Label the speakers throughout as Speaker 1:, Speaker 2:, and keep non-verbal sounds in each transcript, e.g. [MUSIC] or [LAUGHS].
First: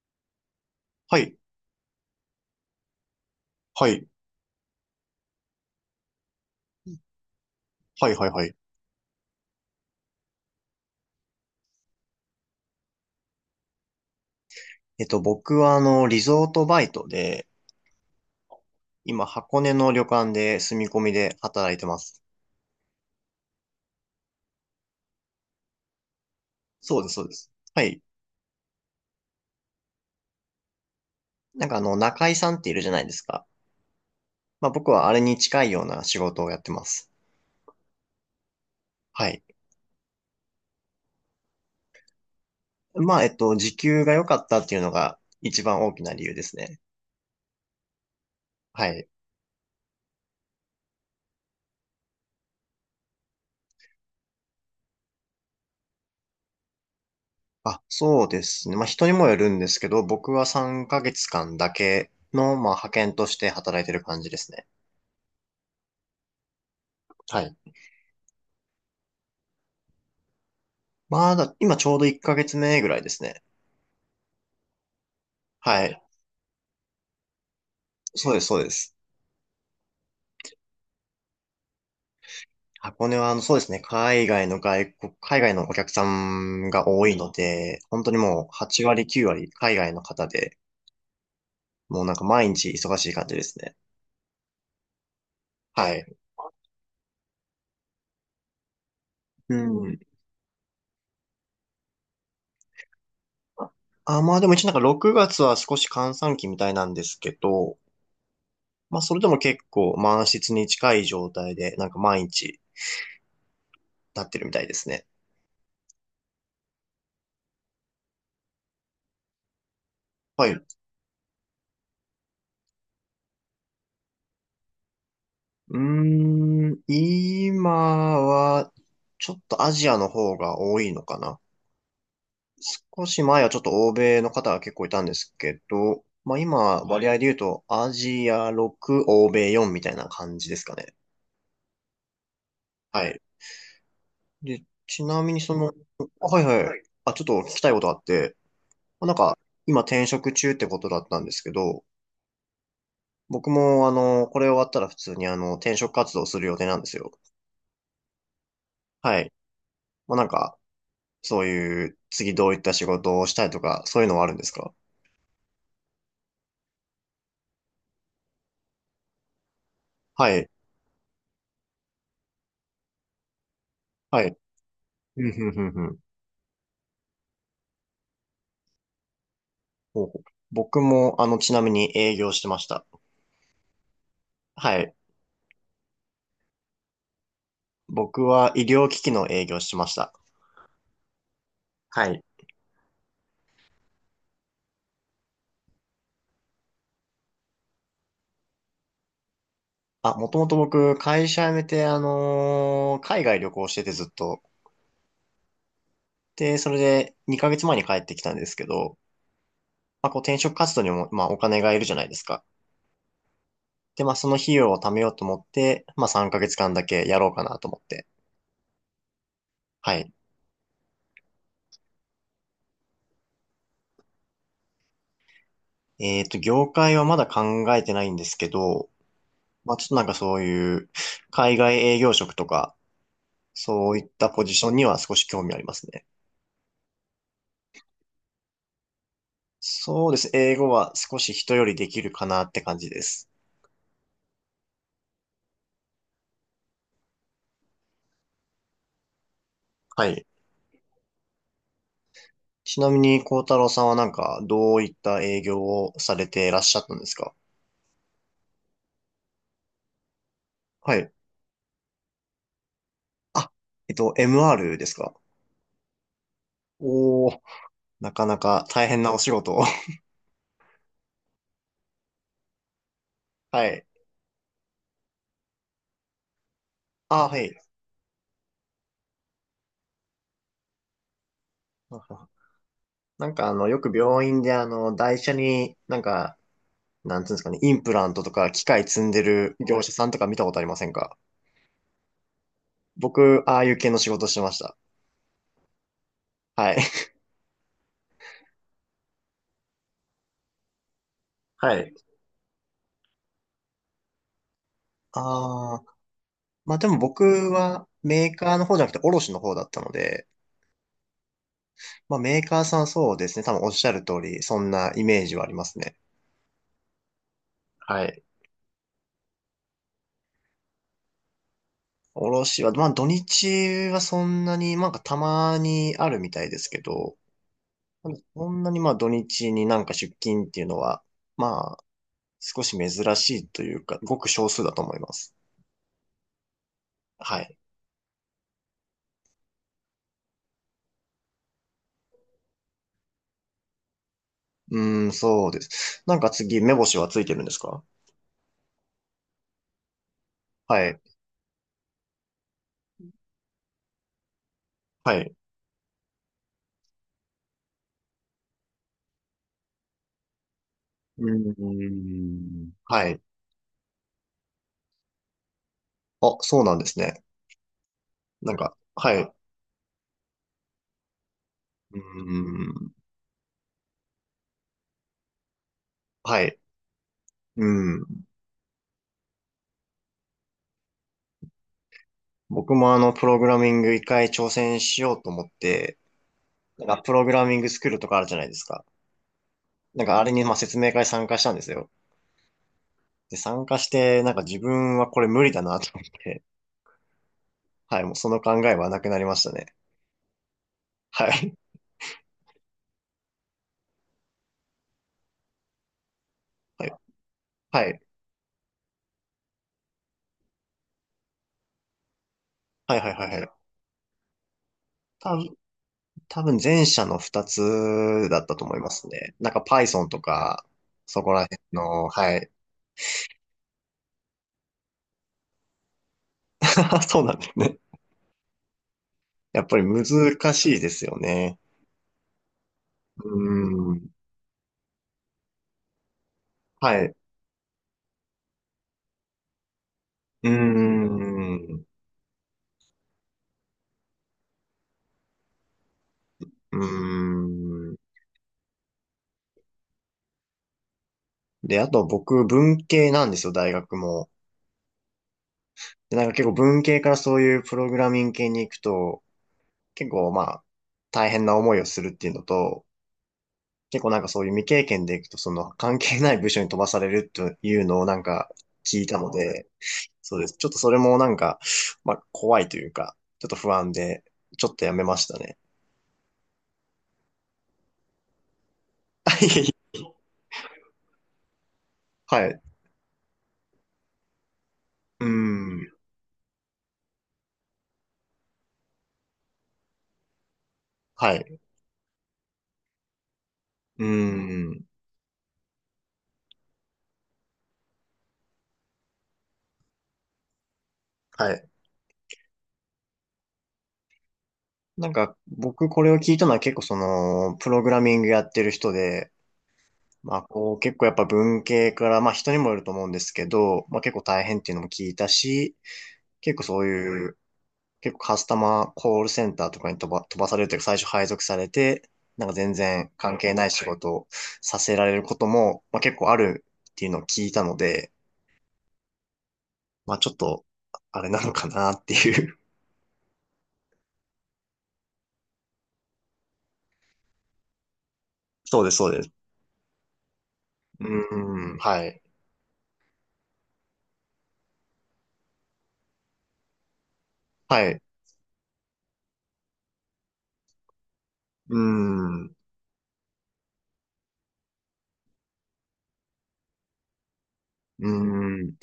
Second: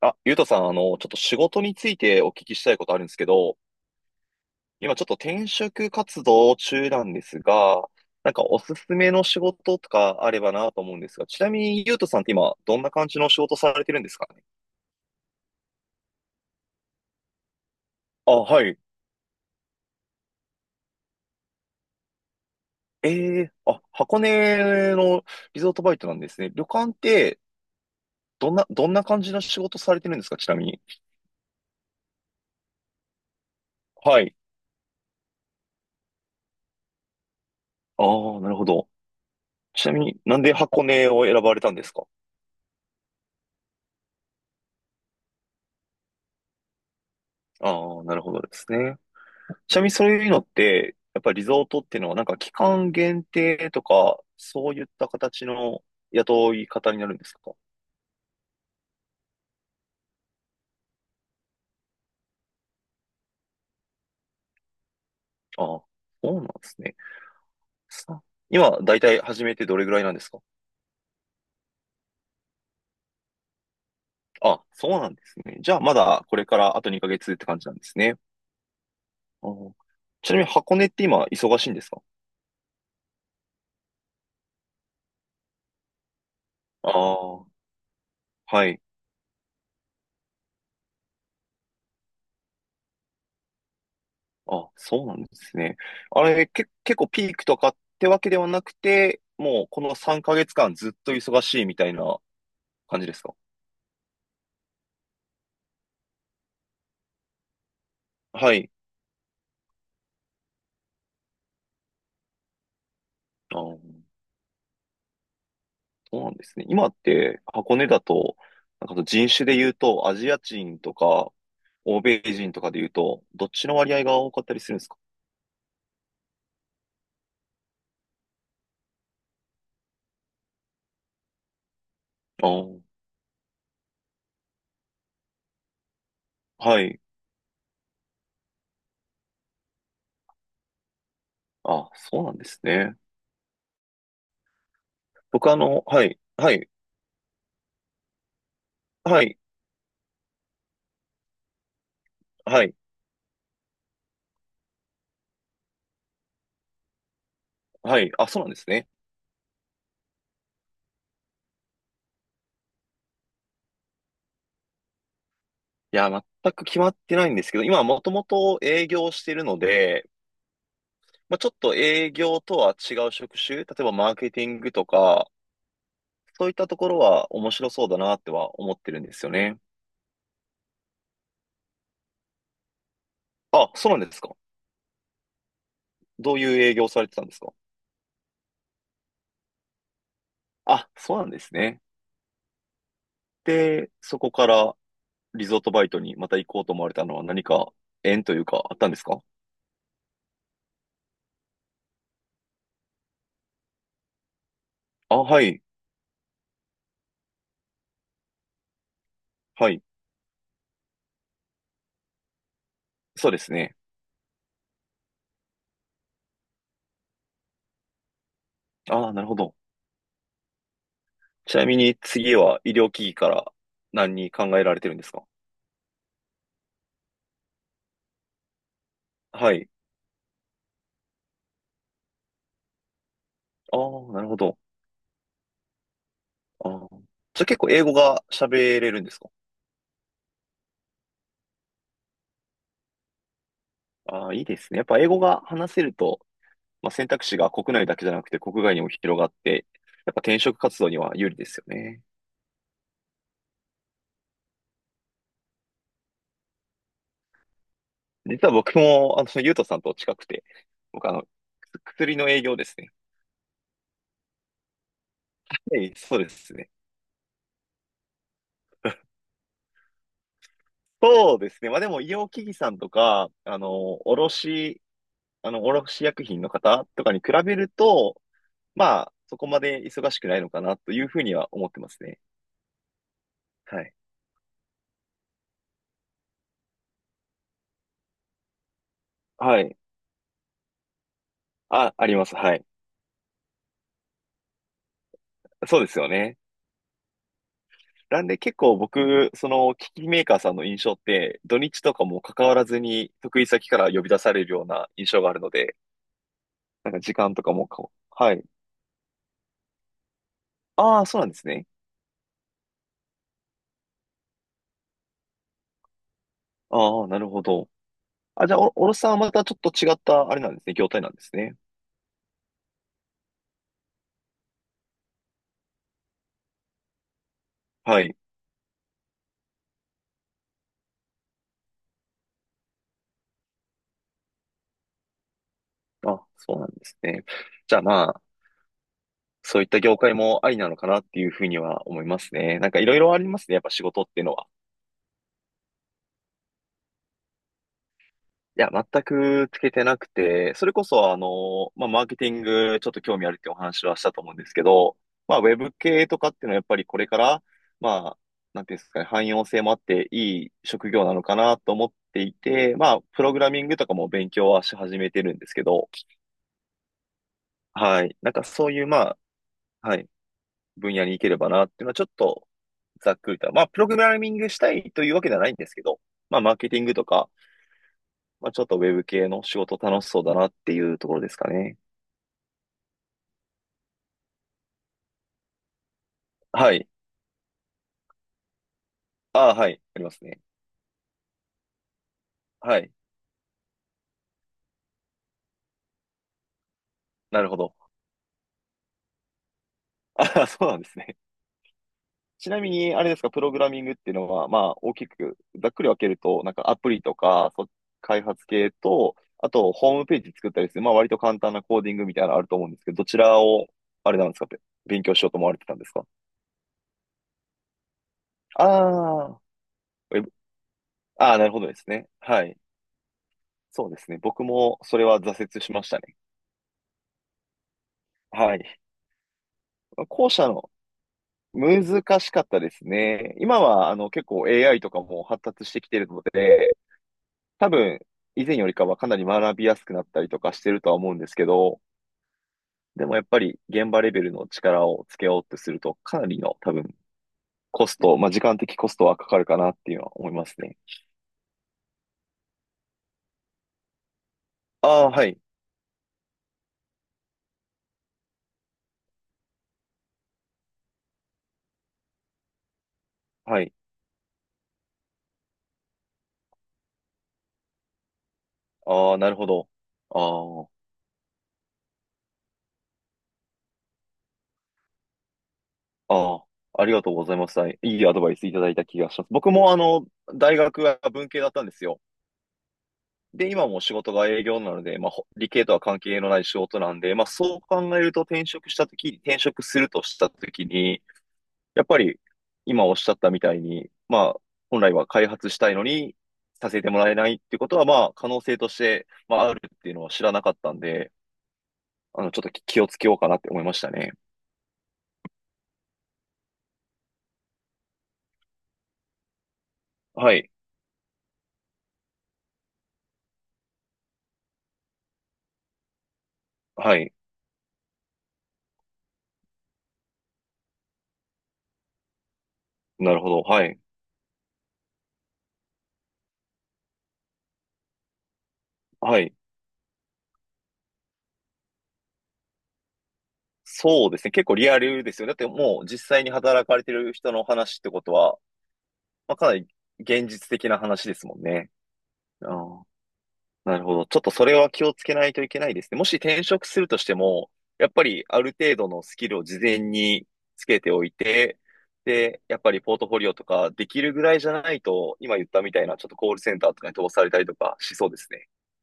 Speaker 1: あ、ゆうとさん、ちょっと
Speaker 2: はい、
Speaker 1: 仕事についてお聞きしたいことあるんですけど、
Speaker 2: はい、
Speaker 1: 今ちょっと転職活動中なんですが、
Speaker 2: はい、はい、
Speaker 1: なんか
Speaker 2: はい。
Speaker 1: おすすめの仕事とかあればなと思うんですが、ちなみにゆうとさんって今、どんな感じの仕事されてるんですかね？
Speaker 2: 僕はリゾートバイトで、
Speaker 1: あ、はい。
Speaker 2: 今、箱根の旅館で住み込みで働いてます。
Speaker 1: ええあ、箱根のリゾートバイトなんですね。旅館っ
Speaker 2: そうです、そうで
Speaker 1: て、
Speaker 2: す。はい。
Speaker 1: どんな感じの仕事されてるんですかちなみに。
Speaker 2: なんか中井さんっているじゃないですか。
Speaker 1: はい。
Speaker 2: まあ僕はあれに近いような仕事をやってます。
Speaker 1: ああ、なるほど。
Speaker 2: はい。
Speaker 1: ちなみになんで箱根を選ばれたんですか？
Speaker 2: まあ、時給が良かったっていうのが一番大きな理由ですね。
Speaker 1: ああー、なるほどです
Speaker 2: は
Speaker 1: ね。
Speaker 2: い。
Speaker 1: ちなみにそういうのって、やっぱりリゾートっていうのはなんか期間限定とか、そういった形の雇い方になるんですか？
Speaker 2: あ、そうですね。まあ人にもよるんですけど、僕は3ヶ月間だけの、まあ派遣として働いてる感じですね。
Speaker 1: ああ、そうなんですね。
Speaker 2: はい。
Speaker 1: さ今、だいたい始めてどれぐらいなんですか？
Speaker 2: まあだ、今ちょうど1ヶ月目ぐらいですね。
Speaker 1: あ、そうなんですね。じゃあ
Speaker 2: は
Speaker 1: ま
Speaker 2: い。
Speaker 1: だこれからあと2ヶ月って感じなんですね。
Speaker 2: そうです、そうです。
Speaker 1: ああ。ちなみに箱根って今忙しいんですか？
Speaker 2: 箱根は、そうですね。海外のお客さんが
Speaker 1: あ
Speaker 2: 多いの
Speaker 1: あ、
Speaker 2: で、本当にもう
Speaker 1: はい。
Speaker 2: 8割、9割海外の方で、もうなんか毎日忙しい感じですね。
Speaker 1: あ、そうなんですね。
Speaker 2: はい。
Speaker 1: あれ、結構ピークとかってわけではなくて、
Speaker 2: う
Speaker 1: もうこの
Speaker 2: ん。
Speaker 1: 3ヶ月間ずっと忙しいみたいな感じですか？
Speaker 2: あ、まあでも一応なんか6月は少し閑散期みたいなんですけど、
Speaker 1: はい。
Speaker 2: まあそれでも結構満室に近い状態で、なんか毎日
Speaker 1: あー、
Speaker 2: なってるみたいですね。
Speaker 1: そうなんですね。今って箱根だと、なんかその人種で言うと、アジア
Speaker 2: はい。う
Speaker 1: 人とか、欧米人とかで言うと、どっちの割合が多かったりするんですか？
Speaker 2: ーん、今は、ちょっとアジアの方が多いのかな。
Speaker 1: あー、
Speaker 2: 少し前はちょっと欧米の方が結構いたんですけど、まあ今
Speaker 1: は
Speaker 2: は、
Speaker 1: い。
Speaker 2: 割合い。合で言うと、アジア6、欧米4みたいな感じですかね。
Speaker 1: あ、そうなんですね。
Speaker 2: はい。で、ちなみに
Speaker 1: 僕はい、
Speaker 2: あ、はい
Speaker 1: は
Speaker 2: はい。
Speaker 1: い、
Speaker 2: はい、ちょっと聞きたいことがあって、まあなん
Speaker 1: は
Speaker 2: か、
Speaker 1: い、
Speaker 2: 今転職中ってことだったんですけど、
Speaker 1: はい、
Speaker 2: 僕もこれ終わったら普通に転職活動する予定なんですよ。
Speaker 1: はい。あ、そうなんですね。
Speaker 2: はい。まあなんか、そういう、次どういった仕事をしたいとか、そういうのはあるんですか？
Speaker 1: いや、全く決まってないんですけど、今はもともと営業してるので、
Speaker 2: はい。
Speaker 1: まあ、ちょっと営業とは違う職種、例えばマー
Speaker 2: は
Speaker 1: ケ
Speaker 2: い。
Speaker 1: ティングと
Speaker 2: うん
Speaker 1: か、
Speaker 2: うんうん。
Speaker 1: そういったところは面白そうだなっては思ってるんですよね。
Speaker 2: ほうほう。僕も、ちなみに営業してました。
Speaker 1: あ、そうなんですか。
Speaker 2: はい。
Speaker 1: どういう営業をされてたんですか？
Speaker 2: 僕は医療機器の営業してました。
Speaker 1: あ、そうなんですね。
Speaker 2: はい。
Speaker 1: で、そこからリゾートバイトにまた行こうと思われたのは何か縁というかあったんですか？
Speaker 2: あ、もともと僕、会社辞めて、海外旅行しててずっと。
Speaker 1: あ、はい、
Speaker 2: で、それで2ヶ月前に帰ってきたんですけど、
Speaker 1: はい。
Speaker 2: まあ、こう転職活動にも、まあ、お金がいるじゃないですか。
Speaker 1: そうですね。
Speaker 2: で、まあ、その費用を貯めようと思って、まあ、3ヶ月間だけやろうかなと思って。
Speaker 1: あ、なるほど。
Speaker 2: はい。
Speaker 1: ちなみに次は医療機器から何に考えられてるんですか？
Speaker 2: 業界はまだ考えてないんですけど、
Speaker 1: はい。
Speaker 2: まあ、ちょっとなんかそういう、海外営業職とか、
Speaker 1: あ
Speaker 2: そういっ
Speaker 1: あ、なる
Speaker 2: た
Speaker 1: ほ
Speaker 2: ポジ
Speaker 1: ど。
Speaker 2: ションには少し興味ありますね。
Speaker 1: あー、じゃあ結構英語が喋れるんですか？
Speaker 2: そうです。英語は少し人よりできるかなって感じです。
Speaker 1: ああ、いいですね。やっぱ英語が話せると、まあ、選択肢が国内だけじゃなくて国外にも広がって、
Speaker 2: は
Speaker 1: やっぱ
Speaker 2: い。
Speaker 1: 転職活動には有利ですよね。
Speaker 2: ちなみに、幸太郎さんはなんか、どういった営業をされていらっしゃったんですか？
Speaker 1: 実は僕も、ゆうとさんと近くて、
Speaker 2: は
Speaker 1: 僕
Speaker 2: い。
Speaker 1: 薬の営業ですね。
Speaker 2: あ、MR ですか？
Speaker 1: ええ、そうですね。
Speaker 2: おー、なかなか大変なお仕事を。[LAUGHS]
Speaker 1: そうですね。まあでも、医療機器さんとか、
Speaker 2: はい。
Speaker 1: 卸薬品の方とかに比
Speaker 2: あ、はい。
Speaker 1: べると、まあ、そこまで忙しくないのかなというふうには思ってますね。
Speaker 2: [LAUGHS] なんかよ
Speaker 1: はい。
Speaker 2: く病院で台車になんか、なんていうんですかね、インプラントとか機械積んでる
Speaker 1: はい。
Speaker 2: 業者さんとか見たことありませんか？
Speaker 1: あ、あります。はい。
Speaker 2: 僕、ああいう系の仕事してました。
Speaker 1: そうですよね。
Speaker 2: はい。
Speaker 1: なんで結構僕、機器メーカーさんの印象って、土
Speaker 2: は
Speaker 1: 日と
Speaker 2: い。
Speaker 1: かも関わらずに、得意先から呼び出されるような印象があるの
Speaker 2: あ
Speaker 1: で、
Speaker 2: あ、まあで
Speaker 1: なん
Speaker 2: も
Speaker 1: か時
Speaker 2: 僕
Speaker 1: 間とかも
Speaker 2: は
Speaker 1: こう、
Speaker 2: メ
Speaker 1: は
Speaker 2: ー
Speaker 1: い。
Speaker 2: カーの方じゃなくて卸の方だったので、
Speaker 1: ああ、そうなんですね。
Speaker 2: まあメーカーさんそうですね、多分おっしゃる通り、そんなイメージはありますね。
Speaker 1: ああ、なるほど。
Speaker 2: はい。
Speaker 1: あ、じゃあ、おろさんはまたちょっと違った、あれなんですね、業態なんですね。
Speaker 2: 卸は、まあ土日はそんなに、なんかたまにあるみたいですけど、
Speaker 1: はい。
Speaker 2: そんなにまあ土日になんか出勤っていうのは、まあ少し珍しいというか、ごく少数だと思います。
Speaker 1: あ、そうなんですね。
Speaker 2: はい。
Speaker 1: じゃあまあ、そういった業界もありなのかなっていうふうには思いますね。なんかいろいろありますね、やっぱ仕事っていうのは。
Speaker 2: うーん、そうです。なんか次、目星はついてるんですか？
Speaker 1: いや、全くつけてなくて、それ
Speaker 2: は
Speaker 1: こ
Speaker 2: い。
Speaker 1: そ、まあ、マーケティング、ちょっと興味あるってお話はしたと思うんですけど、
Speaker 2: はい。
Speaker 1: まあ、ウェブ系とかっていうのはやっぱりこれから、まあ、なんていうんですかね、汎用性もあっていい職業なの
Speaker 2: う
Speaker 1: かなと思
Speaker 2: ー
Speaker 1: ってい
Speaker 2: ん、
Speaker 1: て、まあ、
Speaker 2: はい。
Speaker 1: プログラミングとかも勉強はし始めてるんですけど、
Speaker 2: あ、そうなんですね。
Speaker 1: はい。なんか
Speaker 2: なん
Speaker 1: そう
Speaker 2: か、
Speaker 1: いう、
Speaker 2: は
Speaker 1: ま
Speaker 2: い。う
Speaker 1: あ、はい、分野に行ければなっていうのは
Speaker 2: ー
Speaker 1: ちょっと
Speaker 2: ん。
Speaker 1: ざっくりと、まあ、プログラミングしたいというわけではないんですけど、まあ、
Speaker 2: は
Speaker 1: マー
Speaker 2: い。
Speaker 1: ケティングとか、
Speaker 2: うん。
Speaker 1: まあ、ちょっとウェブ系の仕事楽しそうだなっていうところですかね。
Speaker 2: 僕もプログラミング一回挑戦しようと思って、
Speaker 1: は
Speaker 2: なん
Speaker 1: い。
Speaker 2: か、プログラミングスクールとかあるじゃないですか。
Speaker 1: ああ、はい。あ
Speaker 2: な
Speaker 1: り
Speaker 2: ん
Speaker 1: ま
Speaker 2: か、
Speaker 1: す
Speaker 2: あれ
Speaker 1: ね。
Speaker 2: に、まあ、説明会参加したんですよ。
Speaker 1: はい。
Speaker 2: で、参加して、なんか自分はこれ無理だなと思って、
Speaker 1: なるほど。
Speaker 2: はい、もうその考えはなくなりましたね。
Speaker 1: [LAUGHS] ああ、そうなんですね。
Speaker 2: はい。
Speaker 1: ちなみに、あれですか、プログラミングっていうのは、まあ、大きく、ざっくり分けると、なんかア
Speaker 2: は
Speaker 1: プ
Speaker 2: い。
Speaker 1: リとか、
Speaker 2: はい。
Speaker 1: 開発系と、あと、ホームページ作ったりする、まあ、割と簡単なコーディングみたいなのあると思うんですけ
Speaker 2: は
Speaker 1: ど、
Speaker 2: い、
Speaker 1: ど
Speaker 2: はい、
Speaker 1: ち
Speaker 2: はい。
Speaker 1: ら
Speaker 2: は
Speaker 1: を、
Speaker 2: い。
Speaker 1: あれなんですか、勉強しよ
Speaker 2: 多
Speaker 1: うと思わ
Speaker 2: 分、
Speaker 1: れてたんですか？
Speaker 2: 多分前者の二つだったと
Speaker 1: あ
Speaker 2: 思いますね。
Speaker 1: あ、
Speaker 2: なんか Python
Speaker 1: ウ
Speaker 2: と
Speaker 1: ェブ、
Speaker 2: か、そこ
Speaker 1: ああ、
Speaker 2: ら
Speaker 1: なるほ
Speaker 2: 辺
Speaker 1: どですね。
Speaker 2: の、は
Speaker 1: は
Speaker 2: い。
Speaker 1: い。そうですね。僕も、それは挫折しましたね。
Speaker 2: [LAUGHS] そうなんですね。
Speaker 1: はい。
Speaker 2: やっぱり
Speaker 1: ま
Speaker 2: 難
Speaker 1: あ後者の、
Speaker 2: しいですよね。
Speaker 1: 難しかったです
Speaker 2: う
Speaker 1: ね。今は
Speaker 2: ーん。
Speaker 1: 結構 AI とかも発達してきてるので、
Speaker 2: はい。う
Speaker 1: 多分以前よりかはかなり学びやすくなったりと
Speaker 2: ー
Speaker 1: かしてるとは思うんですけど、
Speaker 2: ん。う
Speaker 1: でもやっぱり現場レベルの力をつけようとするとかなりの多
Speaker 2: ー
Speaker 1: 分コス
Speaker 2: ん。
Speaker 1: ト、まあ、時間的コストはかかるかなっていうのは思いますね。
Speaker 2: で、あと僕、文系なんですよ、大学も。
Speaker 1: ああ、はい。
Speaker 2: で、なんか結構文系からそういうプログラミング系に行くと、結構まあ、大変な思いをするっていうのと、
Speaker 1: はい。
Speaker 2: 結構なんかそういう未経験で行くと、その関係ない部署に飛ばされるというのをなんか聞い
Speaker 1: あ
Speaker 2: た
Speaker 1: あ、
Speaker 2: の
Speaker 1: なるほ
Speaker 2: で、
Speaker 1: ど。
Speaker 2: そうです。ち
Speaker 1: あ
Speaker 2: ょっとそれもなんか、まあ、怖いというか、ちょっと不安で、ちょっとやめましたね。
Speaker 1: あ、ああ、ありがとうございます。はい、いいアドバイスいただいた気がします。僕も
Speaker 2: [LAUGHS]
Speaker 1: 大学は文系だったんですよ。
Speaker 2: はい。
Speaker 1: で、今も仕事が営業なので、まあ、
Speaker 2: うー
Speaker 1: 理系とは
Speaker 2: ん。
Speaker 1: 関係のない仕事なんで、まあ、そう考えると転職したとき、転職するとしたときに、
Speaker 2: はい。
Speaker 1: やっぱり今おっしゃったみたいに、
Speaker 2: うー
Speaker 1: まあ、本
Speaker 2: ん。
Speaker 1: 来は開発したいのにさせてもらえないっていうことは、まあ、可能性として、まあ、あるっていうのは知らなかったんで、
Speaker 2: はい。
Speaker 1: ちょっと気をつけようかなって思いましたね。
Speaker 2: なんか、僕これを聞いたのは結構その、プログラミングやってる人で、
Speaker 1: は
Speaker 2: まあ
Speaker 1: い。
Speaker 2: こう結構やっぱ文系から、まあ人にもよると思うんですけど、まあ結構大変っていうのも聞いたし、結構そう
Speaker 1: はい。
Speaker 2: いう、結構カスタマーコールセンターとかに飛ばされるというか最初配属されて、なんか全然
Speaker 1: なるほ
Speaker 2: 関
Speaker 1: ど。
Speaker 2: 係な
Speaker 1: は
Speaker 2: い
Speaker 1: い。
Speaker 2: 仕事をさせられることも、まあ結構あるっていうのを聞いたので、
Speaker 1: はい。
Speaker 2: まあちょっと、あれなのかなっていう。
Speaker 1: そうですね。結構リアルですよね。だってもう実際に働かれてる人の話ってことは、
Speaker 2: [LAUGHS] そうです、そうです。
Speaker 1: まあ、かなり現実的な話
Speaker 2: う
Speaker 1: ですもんね。
Speaker 2: ーん、はい。
Speaker 1: ああ、なるほど。ちょっとそれは気をつけないといけないですね。もし転職するとしても、や
Speaker 2: は
Speaker 1: っ
Speaker 2: い。
Speaker 1: ぱりある程度のスキルを事前につけておいて、
Speaker 2: うー
Speaker 1: で、
Speaker 2: ん。う
Speaker 1: やっぱりポートフォリオとかできるぐらいじゃないと、今言ったみたいなちょっとコールセンターとかに飛ばされたりとかし
Speaker 2: ー
Speaker 1: そうですね。
Speaker 2: ん。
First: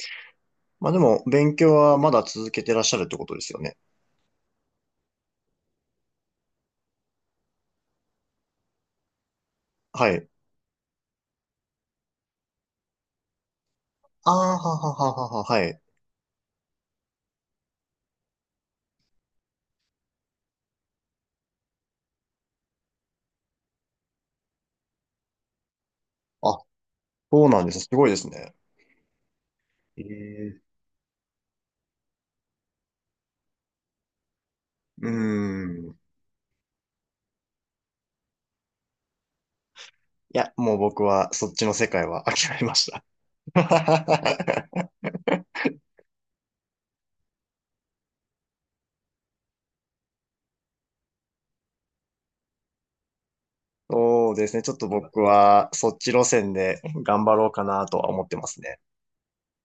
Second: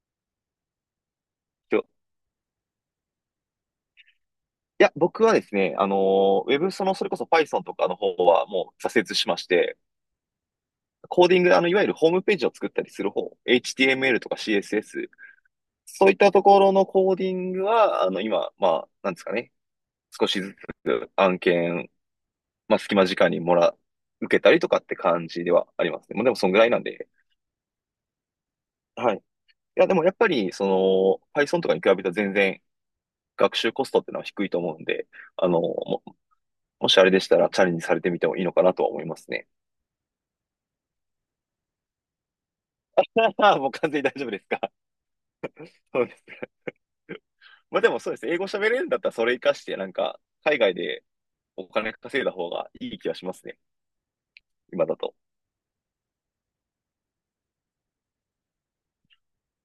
Speaker 2: まあでも、勉強
Speaker 1: きょ
Speaker 2: はまだ続けてらっしゃるってことですよね。
Speaker 1: いや、僕はですね、あのー、ウェブ、その、それこそ Python とかの方はもう挫折しまして、
Speaker 2: はい。
Speaker 1: コーディング、いわゆるホームページを作ったりする方、HTML と
Speaker 2: ああ、
Speaker 1: か
Speaker 2: はは
Speaker 1: CSS
Speaker 2: ははは、はい。
Speaker 1: そういったところのコーディングは、今、まあ、なんですかね。少しずつ案件、まあ、隙間時間に受けたりとかって感じではありますね。もうでも、
Speaker 2: あ、
Speaker 1: そんぐらいなんで。
Speaker 2: そうなんです。すごいですね。
Speaker 1: はい。いや、で
Speaker 2: え
Speaker 1: もやっぱり、
Speaker 2: え。
Speaker 1: Python とかに比べたら全然学習コストってのは低いと思うんで、
Speaker 2: う
Speaker 1: あの、
Speaker 2: ーん。い
Speaker 1: も、もしあれでしたらチャレンジされてみてもいいのかなとは思いますね。
Speaker 2: や、もう僕はそっちの世界は諦めました。
Speaker 1: [LAUGHS] ああ、もう完全に大丈夫ですか？
Speaker 2: [LAUGHS]
Speaker 1: そうです。まあでもそうです。英語喋れるんだったらそれ活かして、なんか、海外でお金稼いだ方がいい気がしますね。
Speaker 2: そうですね。ちょっ
Speaker 1: 今
Speaker 2: と
Speaker 1: だと。
Speaker 2: 僕はそっち路線で頑張ろうかなとは思ってますね。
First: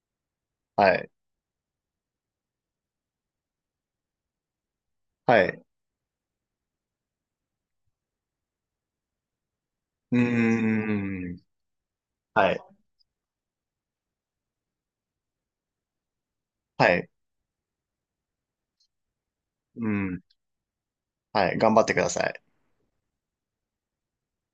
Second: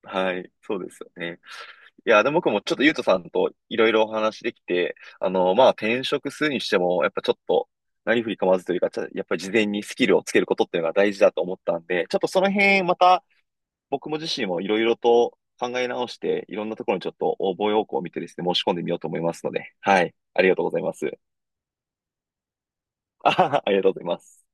Speaker 1: はい、そうで
Speaker 2: は
Speaker 1: す
Speaker 2: い。
Speaker 1: よね。いや、でも僕もちょっとゆうとさんといろいろお話できて、
Speaker 2: はい。
Speaker 1: まあ、転職するにしても、やっぱちょっと、何振り構わずというか、やっぱり事前にスキル
Speaker 2: う
Speaker 1: をつけることっていうのが大事
Speaker 2: ー
Speaker 1: だ
Speaker 2: ん。
Speaker 1: と思ったんで、ちょっとその
Speaker 2: はい。
Speaker 1: 辺、また僕も自身もいろいろと考え直して、いろんなとこ
Speaker 2: は
Speaker 1: ろにち
Speaker 2: い。
Speaker 1: ょっと応募要項を見てですね、申し込んでみようと思いますので、
Speaker 2: う
Speaker 1: はい、
Speaker 2: ん。
Speaker 1: ありがとうございます。
Speaker 2: はい。頑張ってください。
Speaker 1: [LAUGHS] ありがとうございます。